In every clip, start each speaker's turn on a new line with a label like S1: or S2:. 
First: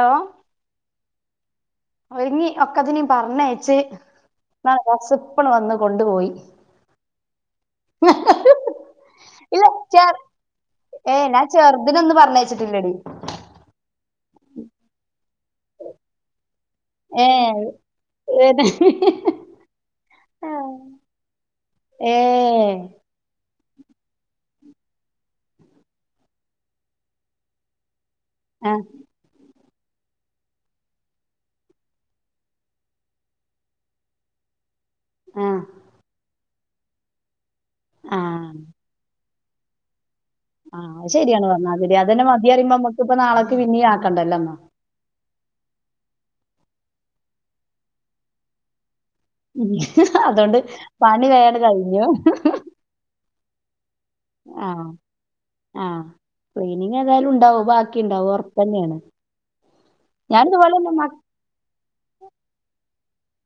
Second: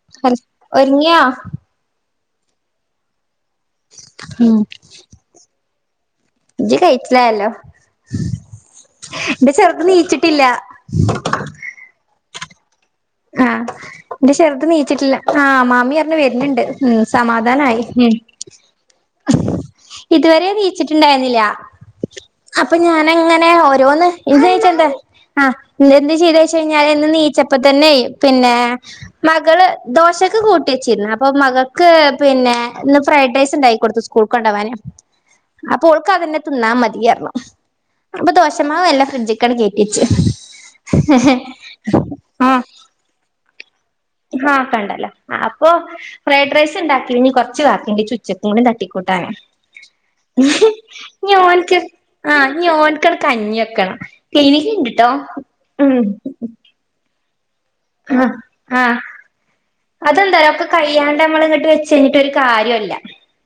S1: Hello
S2: ഒര് ഒരിങ്ങിയാ
S1: ഒരുങ്ങി ഒക്കതിനേം പറഞ്ഞേ ച് [unintelligible] വന്ന് കൊണ്ട് പോയി
S2: ഇജ്ജ് കഴിച്ചിലായല്ലോ എന്റെ
S1: ഇല്ല
S2: ചെറുത്
S1: ചേർ
S2: നീച്ചിട്ടില്ല
S1: ഏ നാൻ ചെറുദിനൊന്ന് പറഞ്ഞേ ച്ചിട്ടില്ലടി
S2: ആഹ് എന്റെ ചെറുത് നീയിച്ചിട്ടില്ല ആഹ് മാമി എറങ്ങി വരുന്നുണ്ട് ഉം
S1: ഏഹ്
S2: സമാധാനായി മ്ം
S1: ഏത്
S2: ഇതുവരെ നീച്ചിട്ടുണ്ടായിരുന്നില്ല അപ്പൊ
S1: ഏഹ്
S2: ഞാനങ്ങനെ ഓ റ്റോന്ന് ഇനീച്ചണ്ട ആഹ് ഇന്ന് എന്ത് ചെയ്ത് കഴിച്ച് കഴിഞ്ഞാല് ന്ന് നീച്ചപ്പ തന്നെയും പിന്നെ
S1: ആഹ്
S2: മകള് ദോശക്കെ കൂട്ടി വച്ചിരുന്ന അപ്പൊ മകക്ക് പിന്നെ ഇന്ന് ഫ്രൈഡ് റൈസ് ഇണ്ടാക്കി കൊടുത്തു സ്കൂൾ കൊണ്ടാവാന്
S1: ആഹ്
S2: അപ്പോ ഓൾക്ക് അതിനെ തിന്നാ മതിയാരുന്നു അപ്പൊ
S1: ആഹ്
S2: ദോശമാവ് എല്ലാം ഫ്രിഡ്ജ് കട് കേറ്റിവച്ച്
S1: ആഹ് അത് ശരിയാണ് പറഞ്ഞേ അത് രെ
S2: ആഹ്
S1: [unintelligible] [unintelligible] നമുക്കിപ്പ നാളെക്ക് പിന്നയും ആക്കണ്ടല്ല എന്ന
S2: ആഹ് കണ്ടല്ലോ അപ്പൊ ഫ്രൈഡ് റൈസ് ഇണ്ടാക്കി ഇനി കൊറച്ച് വാക്കിണ്ട് ചുച്ചക്കും കൂടി തട്ടി കൂട്ടാനാ
S1: അതോണ്ട് പണി
S2: ഇനി
S1: വേഗണ്ട്
S2: ഓനിക്ക്
S1: കഴിഞ്ഞു
S2: ആ ഇനി ഓനിക്കെട് കഞ്ഞി വെക്കണം ക്ലിനക്ക്
S1: ആഹ്
S2: ഇണ്ടിട്ടോ ഉം
S1: ന്താലും ഉണ്ടാവും ബാക്കിണ്ടാവും ഉറപ്പ് ന്നെയാണ്
S2: അതെന്താരൊ ഒക്കെ കയ്യാണ്ട് നമ്മള ഇങ്ങട്ട് വച്ച് കഴിഞ്ഞിട്ട് ഒരു കാര്യോല്ല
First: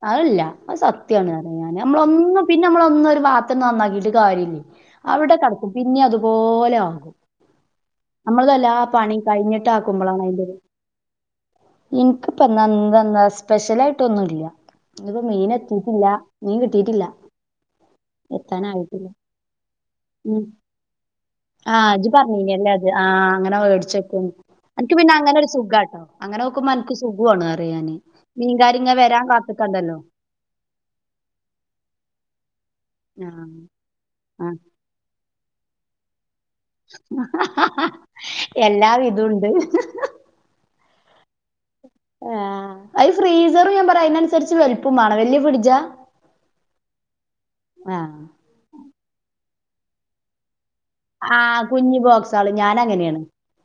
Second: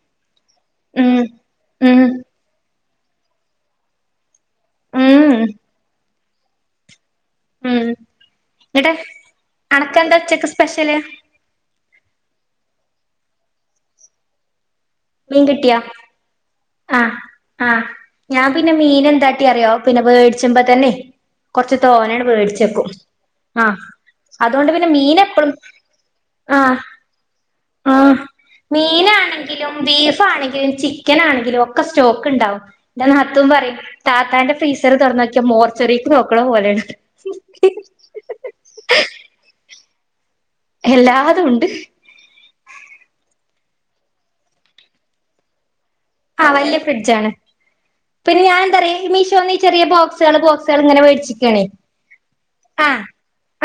S1: അതല്ല അത് സത്യന്ന് പറ ഞാന്
S2: ഉം
S1: നമ്മളൊന്ന് പിന്നെ നമ്മള ഒന്നും ഒരു വാത്തംന്ന നന്നാക്കിയിട്ട് കാര്യല്ല
S2: ഉം
S1: അവിടെ കടക്കും പിന്നെ അത് പോലെ ആകും
S2: ഉം
S1: നമ്മളതെല്ലാ
S2: ഇന്നട്ട്
S1: പണിയും
S2: അണക്കെന്താ
S1: കഴിഞ്ഞിട്ടാക്കുമ്പളാണ്
S2: ഉച്ചക്ക്
S1: അതിന്റെത്
S2: സ്പെഷ്യല്
S1: എനക്കിപ്പ എന്താ [unintelligible] സ്പെഷ്യലായിട്ടൊന്നുല്ല്യ
S2: മീൻ കിട്ടിയ ആ
S1: കിട്ടിയിട്ടില്ല
S2: ആ ഞാൻ പിന്നെ മീൻ എന്താട്ടി അറിയോ പിന്നെ
S1: ഉ
S2: വേടിച്ചുമ്പോ തന്നെ
S1: ആ
S2: കൊറച്ച്
S1: അജ
S2: തോനെയാണ്
S1: പറഞ്ഞനല്ലേ അത്
S2: വേടിച്ചെക്കും
S1: ആ അങ്ങനെ
S2: ആഹ്
S1: മേടിച്ചക്കും
S2: അതുകൊണ്ട്
S1: എനിക്ക് പിന്നെ
S2: മീൻ
S1: അങ്ങനെ ഒരു
S2: എപ്പളും
S1: സുഖാട്ടോ അങ്ങനെ നോക്കുമ്പോ
S2: ആഹ്
S1: എനിക്ക് സുഖോണ് അറിയൻ മീൻകരിങ്ങെ വരാൻ കാത്തക്കണ്ട
S2: ബീഫ് ആണെങ്കിലും ചിക്കൻ ആണെങ്കിലും ഒക്കെ സ്റ്റോക്ക് ഇണ്ടാവും ന്റെ
S1: ആ
S2: നാത്തുൻ പറയും താത്താന്റെ ഫ്രീസറ് തൊറന്നോ മോർച്ചറിക്ക്നോ
S1: എല്ലാ ഇതുണ്ട്
S2: എല്ലാതുണ്ട്
S1: ആഹ് അത് ഫ്രീസറ് ഞാൻ പറയാ അയ്നനുസരിച്ച് വലുപ്പം വേണം വല്യ ഫിഡ്ജാ
S2: ആഹ് വല്യ ഫ്രിഡ്ജാണ് പിന്നെ ഞാന എന്താ പറയാ മീഷോന്ന് ചെറിയ ബോക്സ് കള് ബോക്സ് ങ്ങനെ
S1: ആഹ് കുഞ്ഞ് ബോക്സാള്
S2: മേടിച്ചിക്കാണേആ
S1: ഞാനങ്ങനെയാണ്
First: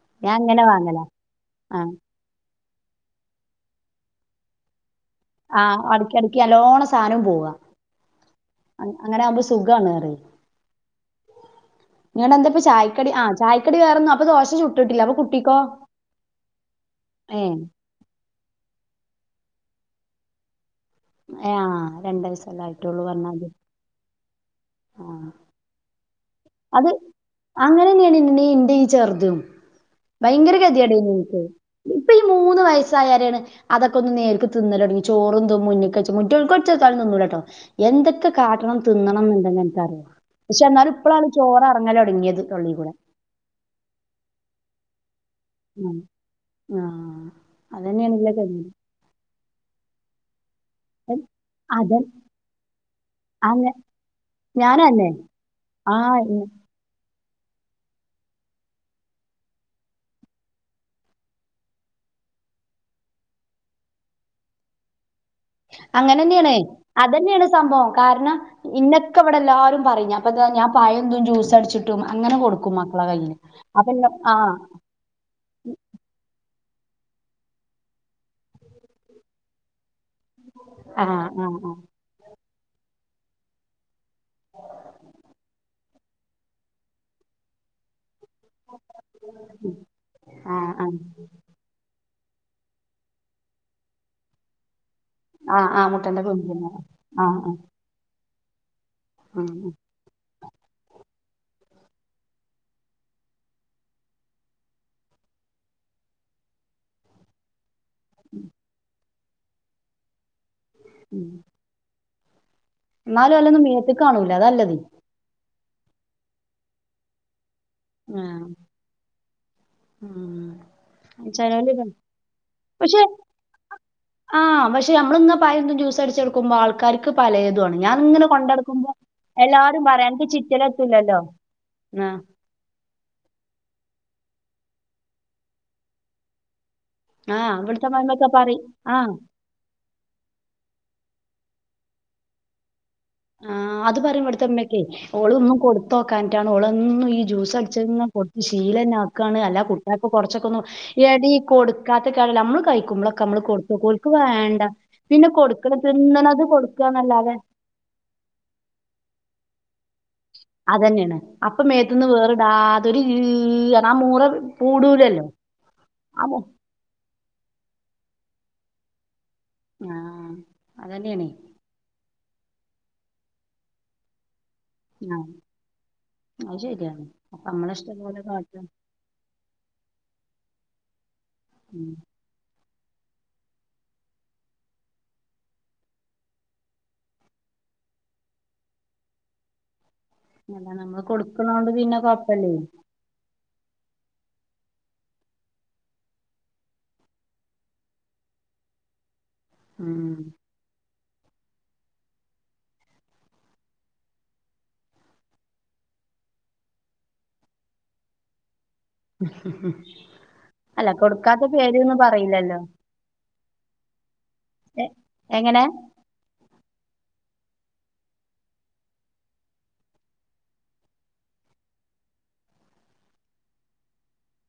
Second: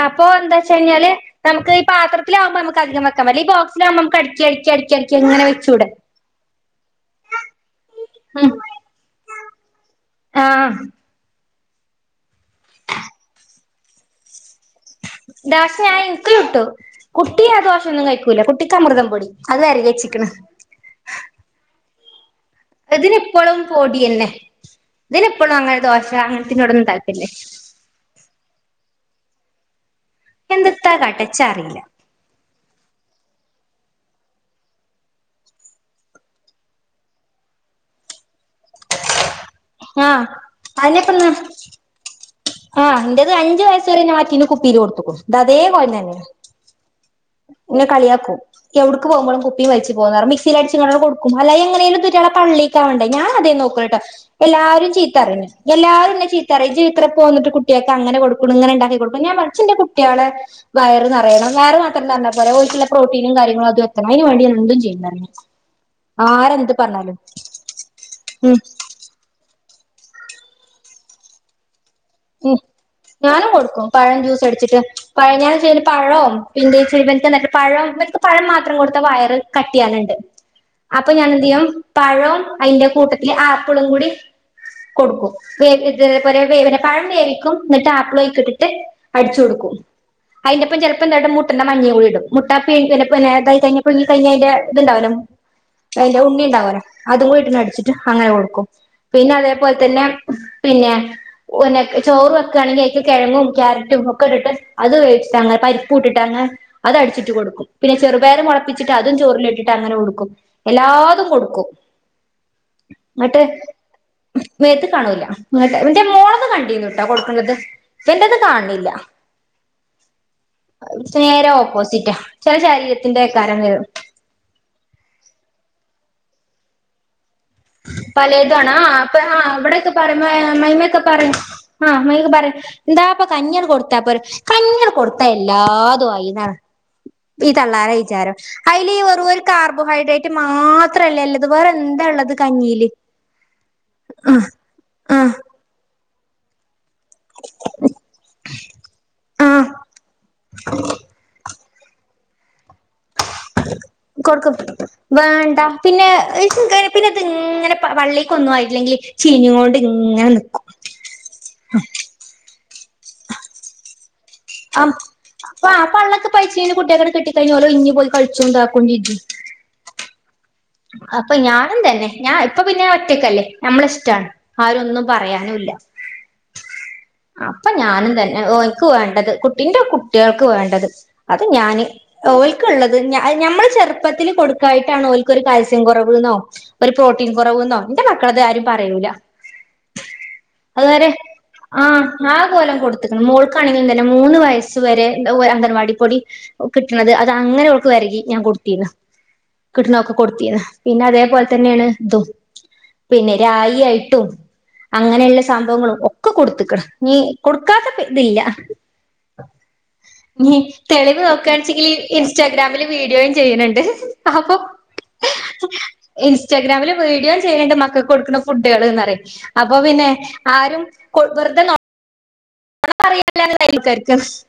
S2: അപ്പൊ
S1: ഞാൻ
S2: എന്താ
S1: അങ്ങനെ
S2: വെച്ച
S1: വാങ്ങലാ
S2: കഴിഞ്ഞാല് നമുക്ക് ഈ
S1: ആഹ്
S2: പാത്രത്തിലകുമ്പോ നമുക്ക് അധികംവെക്കാൻ പറ്റില്ല ഈബോക് സിലാകുമ്പോ നമുക്ക് അടക്കി അടക്കി അടക്കി അങ്ങനെ
S1: ആഹ്
S2: വെച്ചൂടെ
S1: അടക്കിടക്കി അല്ലോണ സാധനം പോവഅങ്ങനെ ആകുമ്പോ സുഖാണ്
S2: ആ
S1: നിഞടെ എന്താപ്പ ചായക്കടി ആ ചായക്കടി വേറന്ന ദോശ ചു
S2: ദോശ ഞാൻ എനിക്കു ചുട്ടു
S1: ഏഹ്
S2: കുട്ടിഅദോശ ഒന്നും കഴിക്കൂല കുട്ടിക്ക് അമൃതം പൊടി അതഅരിഞ്ഞ് വെച്ചിരിക്കുന്നു
S1: ആ രണ്ടസ
S2: അതിനിപ്പോളും പൊടി തന്നെ.
S1: ആഹ്
S2: ഇതിനിപ്പോഴും അങ്ങനെ ദോശ അങ്ങനത്തിനോടൊന്നും
S1: അത്
S2: താല്പര്യല്ല
S1: അങ്ങനെന്നെയാണ് ഇ ഇന്റെഈ ചെർതും ഭയങ്കര
S2: എന്ത്ത്താ കാട്ടാ
S1: ഗതികേടായിരുന്നുഎനിക്ക്
S2: ഇച്ച് അറിയില്ല
S1: ഇപ്പൊ ഈ മൂന്ന് വയസ്സായരെയാണ് അതൊക്കെ നേരിക്ക്തിന്ന ല് തുടങ്ങിചോറും മുന്നിക്ക് വച്ച കുട്ടിയോക്ക് വച്ചാ തിന്നൂലാട്ടോ എന്തൊക്കെ കാട്ടണം തിന്നണം എന്നുണ്ടെങ്കിൽ എനിക്ക അറിയോ
S2: ആഹ്
S1: പക്ഷെ എന്നാലും ഇപ്പോഴാണ് ചോറ് എറങ്ങല് തുടങ്ങിയത്
S2: ആ എൻന്റെത് അഞ്ച് വയസ് വരെ മാറ്റ തീരി കൊടുത്തുക്കണു ഇ അതേ കോലം
S1: ഉം
S2: തന്നെ
S1: ആഹ്
S2: എന്നെ
S1: അതന്നേണ്ല്ലേ
S2: കളിയാക്കും
S1: ഗതികേട്.
S2: എവിടക്ക് പോകുമ്പോഴും കുപ്പിയും വച്ച [unintelligible] [unintelligible] കൊടുക്കും അല്ല
S1: അതെ
S2: എങ്ങനെള [unintelligible] പള്ളി ചണ്ടേ ഞാൻ അതെ
S1: അങ്ങ
S2: നോക്കുള്ളൂകേട്ടോ എല്ലാരും
S1: ഞാനന്നെ
S2: ചീത്തറിഞ്ഞ എല്ലാരും എന്നെ
S1: ആഹ്
S2: ചീത്ത പറയും ചീത്ര പോന്നിട്ട് കുട്ടികൾക്ക്അങ്ങനെ കൊടുക്ക ഇങ്ങനെ ഉണ്ടാക്കി കൊടുക്കുക ഞാൻ പഠിച്ചന്റെ കുട്ടികളെ വയർ നിറയണം വേറെ നന്ന പോലെഓൾക്കുള്ള പ്രോട്ടീനും കാര്യങ്ങളും അത് എത്തണംഅതിന് വേണ്ടി ഞാൻ എന്തും ചെയ്യും താനെ
S1: അങ്ങനെന്നെയാണ് അതന്നെയാണ് സംഭവം കാരണം
S2: ഉം
S1: ഇന്നക്കെ ഇവിടെ എല്ലരും പറഞ്ഞ അപ്പ ഇ ഞാൻ പയ എന്തും ജൂസ് അടിച്ചിട്ട്
S2: ഉ ഞാനും കൊടുക്കും
S1: ഇന്നെ
S2: പഴം ജ്യൂസ്
S1: ആഹ്
S2: അടിച്ചിട്ട് പഴ ഞാൻ ചെയ്യ പഴവും പിന്നെ ച്ചിരി വനക്ക് എന്നിട്ട് പഴനക്ക് പഴം മാത്രം കൊടുത്ത വയറ് കട്ടി ആവണ്ട് അപ്പൊ
S1: ആഹ്
S2: ഞാൻ
S1: ആഹ്
S2: എന്ത് ചെയ്യാം
S1: ആഹ്
S2: പഴം അയിന്റെ കൂട്ടത്തില് ആപ്പിളും കൂടി കൊടുക്കും [unintelligible] വേവന പഴം വേവിക്കും എന്നട്ട് ആപ്ലോയ് ഇട്ടിട്ട് അടിച്ചു കൊടുക്കും
S1: ആഹ്
S2: അയിന്റെപ്പം
S1: ആഹ്
S2: ചിലപ്പോ മുട്ടൻ്റെ മഞ്ഞ കൂടി ഇടും മുട്ടാപ്പീ പിന്നെ പിന്നെത കഴിഞ്ഞപ്പഴഞ്ഞി കഴിഞ്ഞതിന്റെ ഇത്ണ്ടാവലോ
S1: ആഹ് ആഹ്
S2: അതിന്റെ
S1: മുട്ടന്റെ
S2: ഉണ്ണി
S1: കുഞ്ഞിനെ
S2: ഉണ്ടാവലോ
S1: ആഹ് ആഹ്
S2: അതുംകൂടിട്ടന്ന് അടിച്ചിട്ട് അങ്ങനെ കൊടുക്കും [unintelligible] പിന്നെ
S1: ഉം
S2: അതേപോൽ
S1: ഉം
S2: തന്നെ പിന്നെ ന്നെ ചോറ് വെക്കുകയാണെങ്കിൽ അയ്ക്ക് കിഴങ്ങും ക്യാരറ്റും ഒക്കെ ഇട്ടിട്ട് അത് വേവിചു അ പരിപ്പൂ ഇട്ടിട്ട് അങ് അത് അടിച്ചിട്ട് കൊടുക്കും പിന്നെ ചെറുപയർ മുളപ്പിച്ചിട്ട് അ അതും ചോറിലിട്ടിട്ട് അങ്ങനെ ഉടുക്കും എല്ലാതും
S1: ഉം.
S2: കൊടുക്കും
S1: എന്നാലും
S2: എന്നിട്ട്
S1: ഒല്ലന്നും മോത്ക്ക് കാണൂല അതല്ലത്
S2: [unintelligible] ന്റെ മോള് ഇപ്പോകണ്ടീന്നു ട്ടൊ കൊടുക്കുന്നത് ഇന്റെത്
S1: ആഹ്
S2: കാണ്ന്നില്ല
S1: ഉം
S2: നേര
S1: ചെലോല്
S2: ഓപ്പോസിറ്റാ ചില
S1: പക്ഷെ
S2: ശരീരത്തിന്റെക്കാരവും വേ-
S1: ആഹ് പക്ഷെ നമ്മളിങ്ങനെ പലതും ജ്യൂസ് അടിച്ചെടുക്ക് മ്പോ ആൾകാർക്ക്
S2: പലേതു അണ് ആ അപ്പ് ആ
S1: എല്ലാരും പറയാ അനക്ക് ചിറ്റല്
S2: അമ്മായി മൊക്കെ
S1: എത്തൂലല്ലോ
S2: പറയും ആ
S1: ആഹ്
S2: യൊക്കെ പറയും എന്താപ്പൊ കഞ്ഞിയെട് കൊടുത്താ പോ കഞ്ഞികൊടുത്ത എല്ലാതും ആയിന്ന ഈ
S1: ആഹ് ഇവിടുത്തെ അമ്മായിമ്മക്കെ
S2: തള്ളാരെവിചാരം
S1: പറയും
S2: അയിൽ
S1: ആഹ്
S2: വെറു ഒരു കാർബോ ഹൈഡ്രേറ്റ് മാ മാത്രല്ല ഇത് വേറെ എന്താ ഇള്ളത് കഞ്ഞിയില്
S1: ആ അത് പറയും ഇവിടുത്തെമ്മക്കെ
S2: ആ
S1: ഓള് ഒന്നും കൊടു തോക്കാഞ്ഞിട്ടാണ് ഓള് ഒന്നും ഈ ജ്യൂസ് അടിച്ച കൊടുത്ത് ശീലന ആക്കയാണ്
S2: ആ
S1: അല്ല കുട്ടിയക്ക് കൊറച്ചൊക്കെ എ ഇടി കൊടു- കാത്ത്ക്കാണെങ്കിലുംനമ്മള് കഴി നമ്മൾ ക കൊടുക്കു മ്പോളൊക്കെ നമ്മള് കൊടുത്തോക്കും ഒൽക്ക്
S2: കൊടുക്കും
S1: വേണ്ട പിന്നെ
S2: വേണ്ട
S1: കൊടുക്കണ പിന്നെ തിന്ന്ണത് കൊടുക്കാന്നല്ലാതെ
S2: വള്ളിക്ക് ഒന്നും ആയിറ്റില്ലങ്കിൽ ചീഞ്ഞോണ്ട്
S1: അതന്നെണ് അപ്പ മേത്ത്ന്ന് വേറ്ടാതെ- ഒര് ഇ്ഈ് റഞ്ഞ ആ മൂള
S2: ആ അപ്പ ആ പള്ളക്ക് പൈച്ചീന് കുട്ട്യാക്കാ കിട്ടി ക ട്ടി കയ്ഞ്ഞാ ഓല് ഒഴിഞ്പ്പോയി കള്ച്ചും ഇതാക്കും ചെജ്ജും.
S1: ആഹ് അതന്നെയാണേ
S2: അപ്പൊ ഞാനുംതന്നെ ഞാൻ ഇപ്പ പിന്നെ ഒറ്റക്കല്ലേ നമ്മളിഷ്ടാണ് ആരും ഒന്നും
S1: ആഹ്
S2: പറയാനുംല്ല
S1: അത് ശരിയാണ്
S2: അപ്പൊ
S1: നമ്മളെ ഇഷ്ടം
S2: ഞാനും
S1: പോലെ
S2: തന്നെ
S1: കാട്ടും
S2: ഓന്ക്ക് വേണ്ടത് കുട്ടി ഇന്റെ കുട്ടികൾ ഇക്ക് വേണ്ടത് അത് ഞാന്
S1: ഉം
S2: ഓല്- ക്ക് ള്ളത് ഞമ്മള് ചെറുപ്പത്തിൽ കൊടുക്കായിട്ടാണ് ഓൽ ഒരു കാൽസ്യം കൊറവ്ന്നോ ഒരു പ്രോട്ടീൻ കൊറവ്ന്നോ ഇന്റെ മക്കടത് ആരും പറയൂല
S1: അല്ല നമ്മള്
S2: അതുവരെ
S1: കൊടുക്കണോണ്ട്
S2: ആഹ്
S1: പിന്നെ
S2: ആ
S1: കൊഴപ്പല്ലേ
S2: നാകൊലം കൊടുത്ത്ക്ക്ണ് മോൾ ക്കാണെങ്കി തന്നെ മൂന്ന് വയസ്സ് വരെ അംഗൻവാടി പൊടി കിട്ടണത് അത് അങ്ങനെ അവൾക്ക് വേരികി ഞാൻ കൊടുത്തിന്ന് കിട്ടണൊക്ക്
S1: ഉം
S2: കൊടുത്തിന്ന് പിന്നെ അതേപോലെ തന്നെയാണ് ഇതും പിന്നെ രായി ആയിട്ടും അങ്ങനെയൊള്ള സംഭവങ്ങളും ഒക്കെ കൊടുത്ത്ക്ക്ണ് ഇനി കൊടുക്കാത്ത ഇതില്ല ഇനി
S1: അല്ല
S2: തെളിവ്
S1: കൊടുക്കാത്ത
S2: നോക്കുകാച്ചെങ്കില്
S1: പേര്ന്ന് പറയില്ലല്ലോ
S2: ഇൻസ്റ്റാഗ്രാമില് വീഡിയോ ചെയ്യാണ് ണ്ട് ആ പ്പൊ
S1: എങ്ങനെ
S2: ഇൻ ഇൻസ്റ്റാഗ്രാമില് വീഡിയോ ചെയ്യണ് ണ്ട് മക്കക്ക് കൊടുക്കുന്ന ഫുഡുകള്ന്ന് പറയും അപ്പൊ പിന്നെ ആരും കൊ വെറുതെ നോ നൊണ പറയ [unintelligible]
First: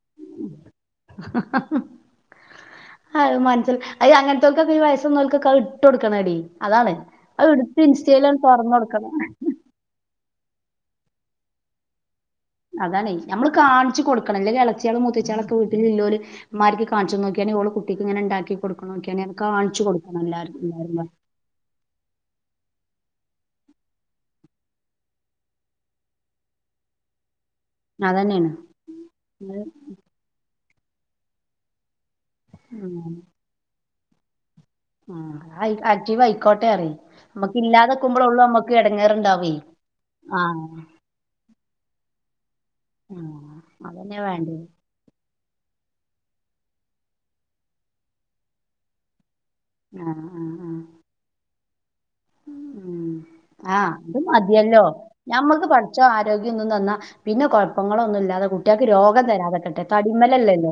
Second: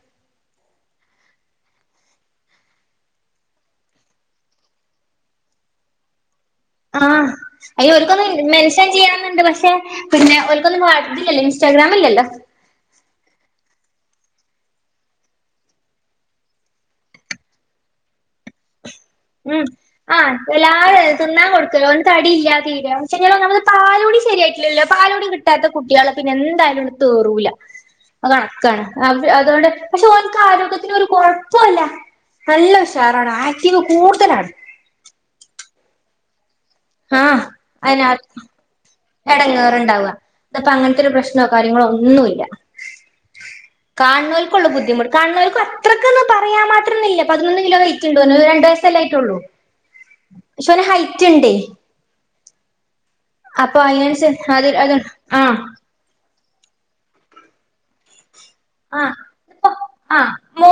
S1: അത് മനസ്സിൽ അത് അങ്ങനത്തേക്കൊക്കെ ഈ വയസുള്ളോർക്ക് ഇട്ട് കൊടുക്കണെടി അതാണ്
S2: ആഹ്
S1: അത് എടുത്ത്
S2: അയ്യോ അവരുക്കൊന്ന്
S1: ഇൻസ്റ്റയിലൊന്ന് തൊറന്ന്
S2: മെൻഷൻ
S1: കൊടുക്കണം
S2: ചെയ്യണന്നുണ്ട് പക്ഷെ പിന്നെ ഒ രുക്കൊന്നും വാ ഇതില്ലല്ലോ ഇൻസ്റ്റാഗ്രാമില്ലല്ലോ
S1: അതാണെ നമ്മള് കാണിച്ചു കൊടുക്കണം ഇല്ലെങ്കി ഇളയിച്ചയാളും മുത്തച്ചിയാളൊക്കെ വീട്ടിൽ ഉള്ളൊരു ഉമ്മാര്ക്ക് കാണിച്ച് നോക്കിയാണങ്കി ഓള് കുട്ടിക്ക് ഇങ്ങനെ ഇണ്ടാക്കി കൊടു
S2: ഉം ആഹ് എല്ലാരും അതെ തിന്നാൻ കൊടുക്കല ഓൻ തടിയില്ലാ തീ [unintelligible] പാലുകുടി ശരിയായിട്ടില്ലല്ലോ പാലുകുടി കിട്ടാത്ത കുട്ടികളെ പിന്നെ എന്തായാലും തേറൂല
S1: അതന്നെയാണ്
S2: കണക്കാണ്
S1: അത്.
S2: അതുകൊണ്ട് പക്ഷെ ഓൻക്ക് ആരോഗ്യ ത്തിന് ഒരു കൊഴപ്പോവില്ല നല്ല ഉഷാറാണ് ആക്റ്റീവ് കൂടുതലാണ്
S1: ഹൈ ആക്റ്റീവ് ആയി ക്കോട്ടെ [unintelligible] നമ്മക്ക് ഇല്ലാതിക്കുമ്പോഴെ ഒള്ളൂ നമ്മക്ക് ഏടങ്കേ
S2: എടങ്ങാറുണ്ടാവുക ഇതിപ്പൊ അങ്ങനത്തെ ഒരു പ്രശ്നോ കാര്യങ്ങളോ ഒന്നൂവില്ല
S1: ആഹ് അതന്നെയാ വേണ്ടത്
S2: കാണുന്നോൾക്കുള്ളൂ ബുദ്ധിമുട്ട് കാണു അത്രക്ക് ഒന്ന് പറയാൻ മാത്രമൊന്നില്ല പതിനൊന്ന് കിലോ വെയിറ്റുണ്ട് ഓന് രണ്ട് വയസല്ലേ ആയിട്ടുള്ളൂ
S1: ആഹ് ആഹ്
S2: പക്ഷെ
S1: ആഹ്
S2: ഓന് ഹൈറ്റ് ഇണ്ടേ
S1: ഉം
S2: അപ്പൊ
S1: ആഹ് അത്
S2: അതിനനുസരിച്ച് അത്
S1: മതിയല്ലോ
S2: അത് ആഹ്
S1: ഞമ്മക്ക് പടച്ചോൻ ആദ്യ ആരോഗ്യം ഒന്ന് നന്നാ പിന്നെ കുഴപ്പങ്ങളൊന്നും ഇല്ലാതെ കുട്ടികൾക്ക്
S2: ആഹ്
S1: രോഗം
S2: ഇപ്പൊ
S1: തരാതിരിക്കട്ടെ [unintelligible]
S2: ആഹ്
S1: മേലല്ലേ അത്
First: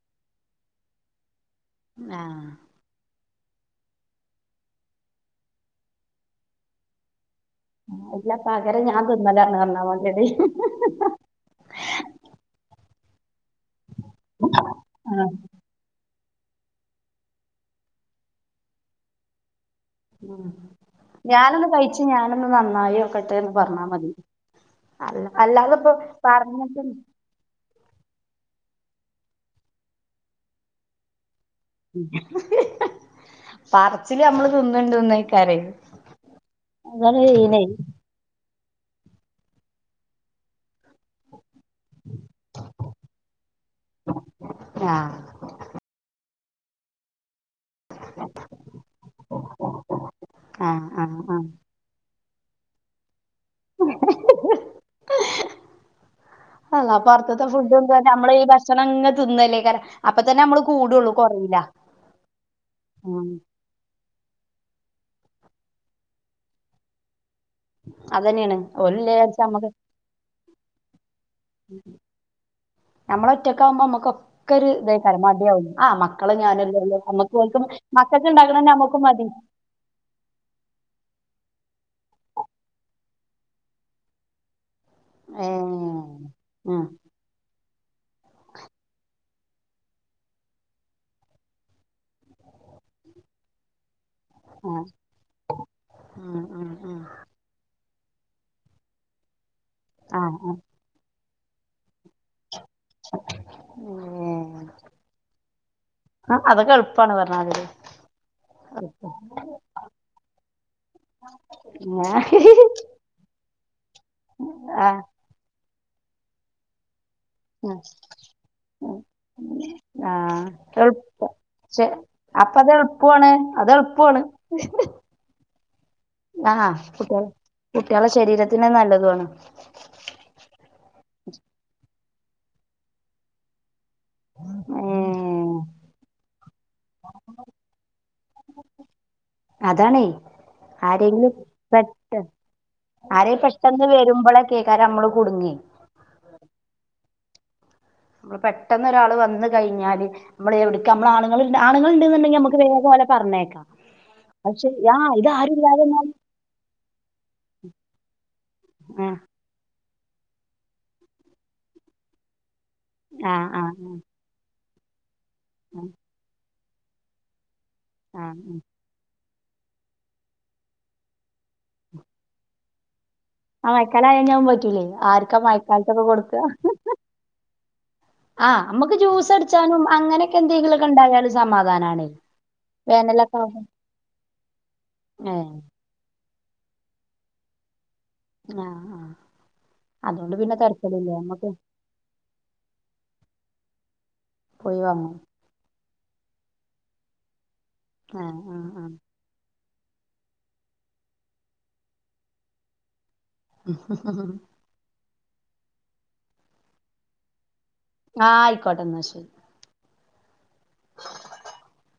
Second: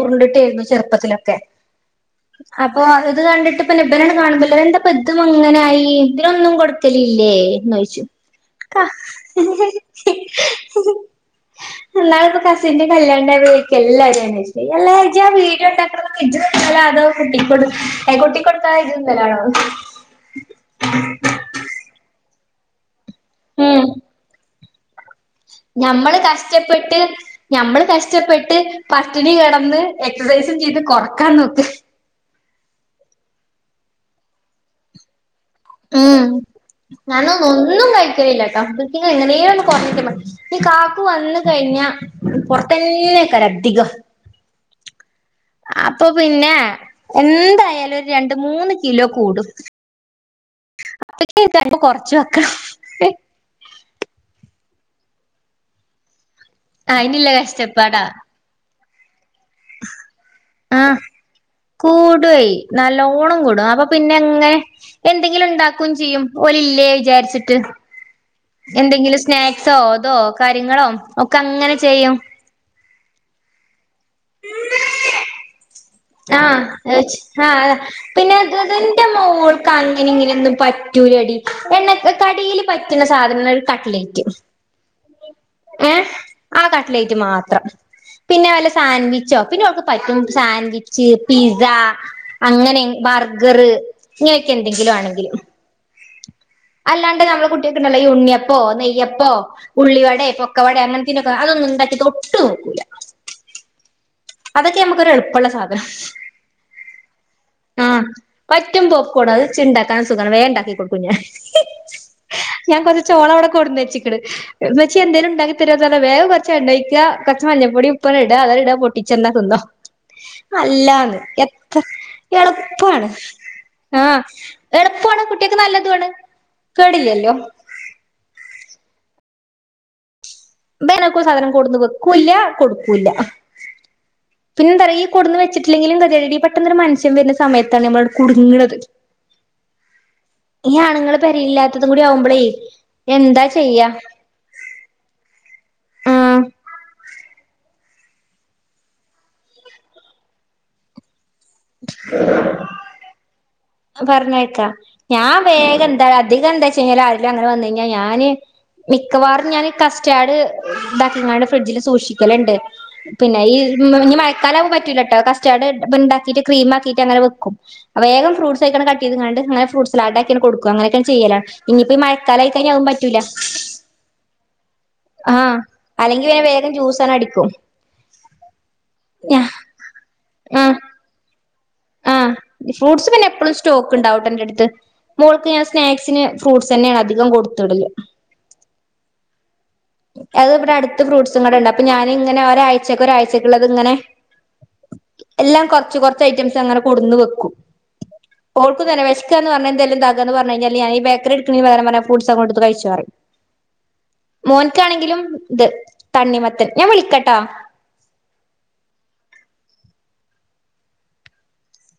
S2: ഉരുണ്ടിട്ടെയിരുന്നു ചെറുപ്പത്തിലൊക്കെ
S1: ആഹ്
S2: അപ്പൊ ഇത് കണ്ടിട്ട് [unintelligible] കാണുമ്പോ ഇതെന്താ ഇപ്പ ഇതും ഇങ്ങനെ ആയി ഇതിനൊന്നും കൊടുക്കലില്ലേ ന്ന് ചോയിച്ചു
S1: ഇല്ല
S2: ക
S1: പകരം ഞാൻ തിന്നലാണ് പറഞ്ഞാ മതിയെടി
S2: ഇന്നാളിപ്പോ കസിന്റെ കല്ല്യാ [unintelligible] ക്കെ എല്ലാരും അന്വേശിക്കാ ഈ എല്ലാ ആഴ്ച ആ വീഡിയോ എടുത്തയക്കണത് ഇജ്ജ്‌ തിന്നലാണോ കുട്ടിക്ക്‌ കൊടു ഏഹ് കുട്ടിക്ക്‌ കൊടുക്കാതെ ഇജ്ജ് തിന്നലാണോന്ന്
S1: ഉം ഞാനൊന്ന് കഴിച്ച് ഞാനൊ നന്നായി ക്കൊട്ടേന്ന്
S2: ഉം
S1: പറന്നാമതി അല്ല അല്ലാതെപ്പോ
S2: ഞമ്മള്
S1: പറഞ്ഞിട്ട്
S2: കഷ്ട്ടപ്പെട്ട് ഞമ്മള് കഷ്ട്ടപ്പെട്ട് പട്ടിണി കെടന്ന് എക്സസൈസും ചെയ്ത് കൊറക്കാൻ നോക്ക്
S1: പറച്ചില് ഞമ്മള് തിന്ന്ണ്ട്ന്നേ
S2: ഉം നാനൊന്നും
S1: ചെയ്യണേ
S2: ഒന്നും കഴിക്കലില്ലട്ടൊ വീട്ടി എങ്ങനേലും ഒന്നു കൊറഞ്ഞു കിട്ടിയ മതി ഈ കാക്കു വന്ന് കഴിഞ്ഞ പൊറത്തെക്കാരാ അധികം
S1: ആഹ്
S2: അപ്പൊ പിന്നെ എൻ എന്തായാലും രണ്ട്, മൂന്ന് കിലോ കൂടു
S1: ആഹ് ആഹ്
S2: അപ്പെക്കും ഈ
S1: ആഹ്
S2: തടി കൊറച് വെ എ
S1: അള്ളാ
S2: അയിനില്ല
S1: പൊറത്ത്തെ ഫുഡും തന്നെ
S2: കഷ്ടപ്പാടാ
S1: ഞമ്മളീ ഭശ് ചെനങ്ങ് തിന്നല്ലേ ക്കാരം അപ്പതന്നെ ഞമ്മള്
S2: ആഹ്
S1: കൂടൊള്ളൂ കൊറീല
S2: കൂടുവെയ്
S1: ആഹ്
S2: ങ്ങനെ എന്തെങ്കിലും ഇണ്ടാക്കും ചെയ്യും ഓലില്ലേ വിചാരിച്ചി ട്ട്
S1: അതന്നെയാണ്
S2: എന്തെങ്കിലും
S1: ഓലില്ലാച്ചാ നമ്മക്ക്
S2: സ്നാക്സോ അതോ കാര്യങ്ങളോ ഒക്കങ്ങനെ ചെയ്യും
S1: ഞമ്മള് ഒറ്റക്കാവുമ്പൊ മ്മക്കൊക്കൊരു ഇത്
S2: ആഹ് ആഹ് ച്
S1: നമ്മക്ക് ഓൽക്ക്
S2: ആഹ്
S1: മക്കക്ക്
S2: പിന്നെ ഇത്
S1: ഇണ്ടാക്കണന്നെ നമ്മക്കും
S2: ഇദിന്റെ
S1: മതി
S2: മോൾക്ക് അങ്ങനെ ഇങ്ങനെ ഒന്നും പറ്റൂലടി എണ്ണ കടീല് പറ്റ്ണ സാധനങ്ങള് കട്ട്ലയ്റ്റ്
S1: ഏ
S2: ഏഹ് ആഹ്
S1: ആ
S2: കട്ട്ലയ്റ്റ് മാത്രം പിന്നെ വല്ല സാൻവിച്ചോ പിന്നെ ഓക്ക് പറ്റും സാൻവിച്ച്, പിസ അങ്ങനെ ബർഗറ്
S1: ആ
S2: ഇങ്ങനെക്കെന്തെങ്കിലു ആണെങ്കില്
S1: ഉം ഉം ഉം
S2: അല്ലാണ്ട് നമ്മള് കുട്ടേ ല്ലോ ഉണ്യപ്പോ നെയ്യപ്പോ
S1: ആ
S2: ഉള്ളിവടേ
S1: ആ
S2: പൊക്കവടേ അങ്ങന് ത്തീനൊ അതൊന്നും ഇണ്ടാക്കി തൊട്ട് നോ
S1: ഉം
S2: അതൊക്കെ നമക്കൊരു എളുപ്പമുള്ള സാധനം
S1: ആ അതൊക്കെ എളുപ്പാണ് പറഞ്ഞാതിരി
S2: ആ പറ്റും പോക്കോണ് അത് ചിണ്ടാക്കാനും സുഖമാണ് വേണ്ടാക്കി കൊടുക്കും ഞാൻ ഞാൻ കൊറച്ച് ചോളവിടെ കൊട്ന്നെച്ച് ണ് ന്ന്
S1: ആ
S2: വെച്ച എന്തായാലും ഉണ്ടാക് തരുഓന്നർഞ്ഞ വേ കൊർച്ചെണ്ണൊയ്ക്ക പച്ചമഞ്ഞ
S1: ഉം
S2: പൊടി ഉപ്പണ്ട അതടാപൊ
S1: ആ
S2: [unintelligible] അല്ലാന്ന്
S1: എളുപ്പ
S2: എത്ര
S1: പക്ഷെ അപ്പ അത്
S2: എളുപ്പാണ്
S1: എളുപ്പുവാണ് അത്
S2: ആ
S1: എളുപ്പുവാണ്
S2: എളുപ്പാണ് കുട്ടിയേക്ക് നല്ലതുആണ് കേടില്ലല്ലോ
S1: രത്തിന നല്ലതുആണ്
S2: ബനക്ക സാനം കൊടുന്നു വെ ക്കൂല്ല കൊടുക്കൂല്ല പിന്നെ എന്താറിയൊ ഈ കൊടുന്ന്
S1: ഉം
S2: വെച്ചിട്ടില്ലെങ്കിലും ഗതിയെടാണെ പെട്ടെന്നൊരു മൻഷ്യം വരുന്ന സമയത്താണ് നമ്മളട് കുട്ങ്ണത്
S1: അതാണേ ആരെങ്കിലും പെട്ട ആരെ
S2: എന്താ
S1: പെട്ടെന്ന്
S2: ചെയ്യാ
S1: വരുമ്പളൊക്കേക്കാരമ്മള് കുട്ങ്ങെ
S2: ആ
S1: [inaudible] പെട്ടെന്നൊരാള് വന്ന് കഴിഞ്ഞാല് മ്മള് എവിടക്ക നമ്മള ആണ്‌ങ്ങള് ണ്ട് ആണ്ങ്ങള്ണ്ട്ന്ന്ണ്ടെങ്കി നമക്ക് വേഗോല പറഞ്ഞേക്ക
S2: പറഞ്ഞേക്കാ ഞാൻ വേഗം എന്താ അധികം എന്താ ചെയാൽ ആരിലും അങ്ങനെ വന്ന കഴിഞ്ഞാൽ ഞാന്
S1: ആ
S2: മിക്കവാറും ഞാൻ കസ്റ്റാഡ് ണ്ടാക്കിങ്ങണ്ട് ഫ്രിഡ്ജില് സൂക്ഷിക്കലണ്ട്
S1: ആ
S2: പിന്നെ ഈ
S1: ആ
S2: ഞ്ഞ് മഴക്കാലാവുമ്പൊ പ റ്റൂലട്ടോ കസ് ചാട ബണ്ടാക്കിറ്റ് ക്രീമാക്കീട്ടങ്ങന വെക്കും
S1: ആ
S2: വേഗം ഫ്രൂട്സ് [unintelligible] കട്ടയ്ത്ങ്ങാണ്ട് അങ്ങനെ ഫ്രൂട്സലാടാക്കിയണ്ട് കൊട്ക്കു അങ്ങനൊക്കെ ചെയ്യലാ ഇനിപ്പോ മയക്കാലായിക്കയിഞ്ഞാ അഉം പ
S1: ആ മയക്കാലം ആയ ഞഉം പറ്റൂലല്ലോ ആർക്കാ
S2: ആഹ്
S1: മയക്കാലത്തൊക്കെ
S2: അല്ലെങ്കി പിന്നെ
S1: കൊടുക്കഹ്
S2: വേഗം
S1: ഹ്
S2: ജ്യൂസാണ് അടിക്കും
S1: ഹ്ആ അമ്മക്ക് ജ്യൂസ് അട്ച്ചാനും അങ്ങനെ എന്തേങ്കിലൊക്കെണ്ടായാലും
S2: ആ ഫ്രൂട്ട്സ് പിന്നെ എപ്പളും സ്റ്റോക്ക്ണ്ടാവുട്ടൊന്റെട്ത്ത്
S1: ഏ
S2: മോൾക്ക് ഞാൻ സ്നാക്സിന് ഫ്രൂട്ട്സന്നെയാണ് അധികം കൊട്ത്ത്ടല്
S1: ആഹ് ആഹ്
S2: ഏതോ പിന്നെ അടുത്ത് ഫ്രൂട്ട്സും കടണ്ട് അപ്പൊ ഞാനിങ്ങനെ ഒരാഴ്ച്ചക്ക്ക്കൊരാഴ്ചക്കുള്ളത്ങ്ങനെ
S1: പോയി വാങ്ങാം
S2: എല്ലാം കൊറ് ച്ച് കൊർച്ച് ഐറ്റംസ് അങ്ങെ കൊടുന്ന് വെക്കും
S1: ആ ആ ആ
S2: ഓൾക്കും തന്നെ വെഷക്ക എന്ന് പറഞ്ഞ ന്തേലും താ താന്ന് പറഞ്ഞഴിഞ്ഞാല് ഞാ ഈ ബേക്കറിയെട്ക്ക്‌ണേന് പകരം പറഞ്ഞ ഫ്രൂട്സങ്ങോട്ത് കഴിച്ചോറിം
S1: മ് ഹ് ഹ്
S2: മോൻക്കാണെങ്കിലും ഇത് തണ്ണിമത്തൻ ഞാൻ വിളിക്കട്ടാ
S1: ആഹ് ആയിക്കോട്ടെന്നാ ശെരി [inaudible]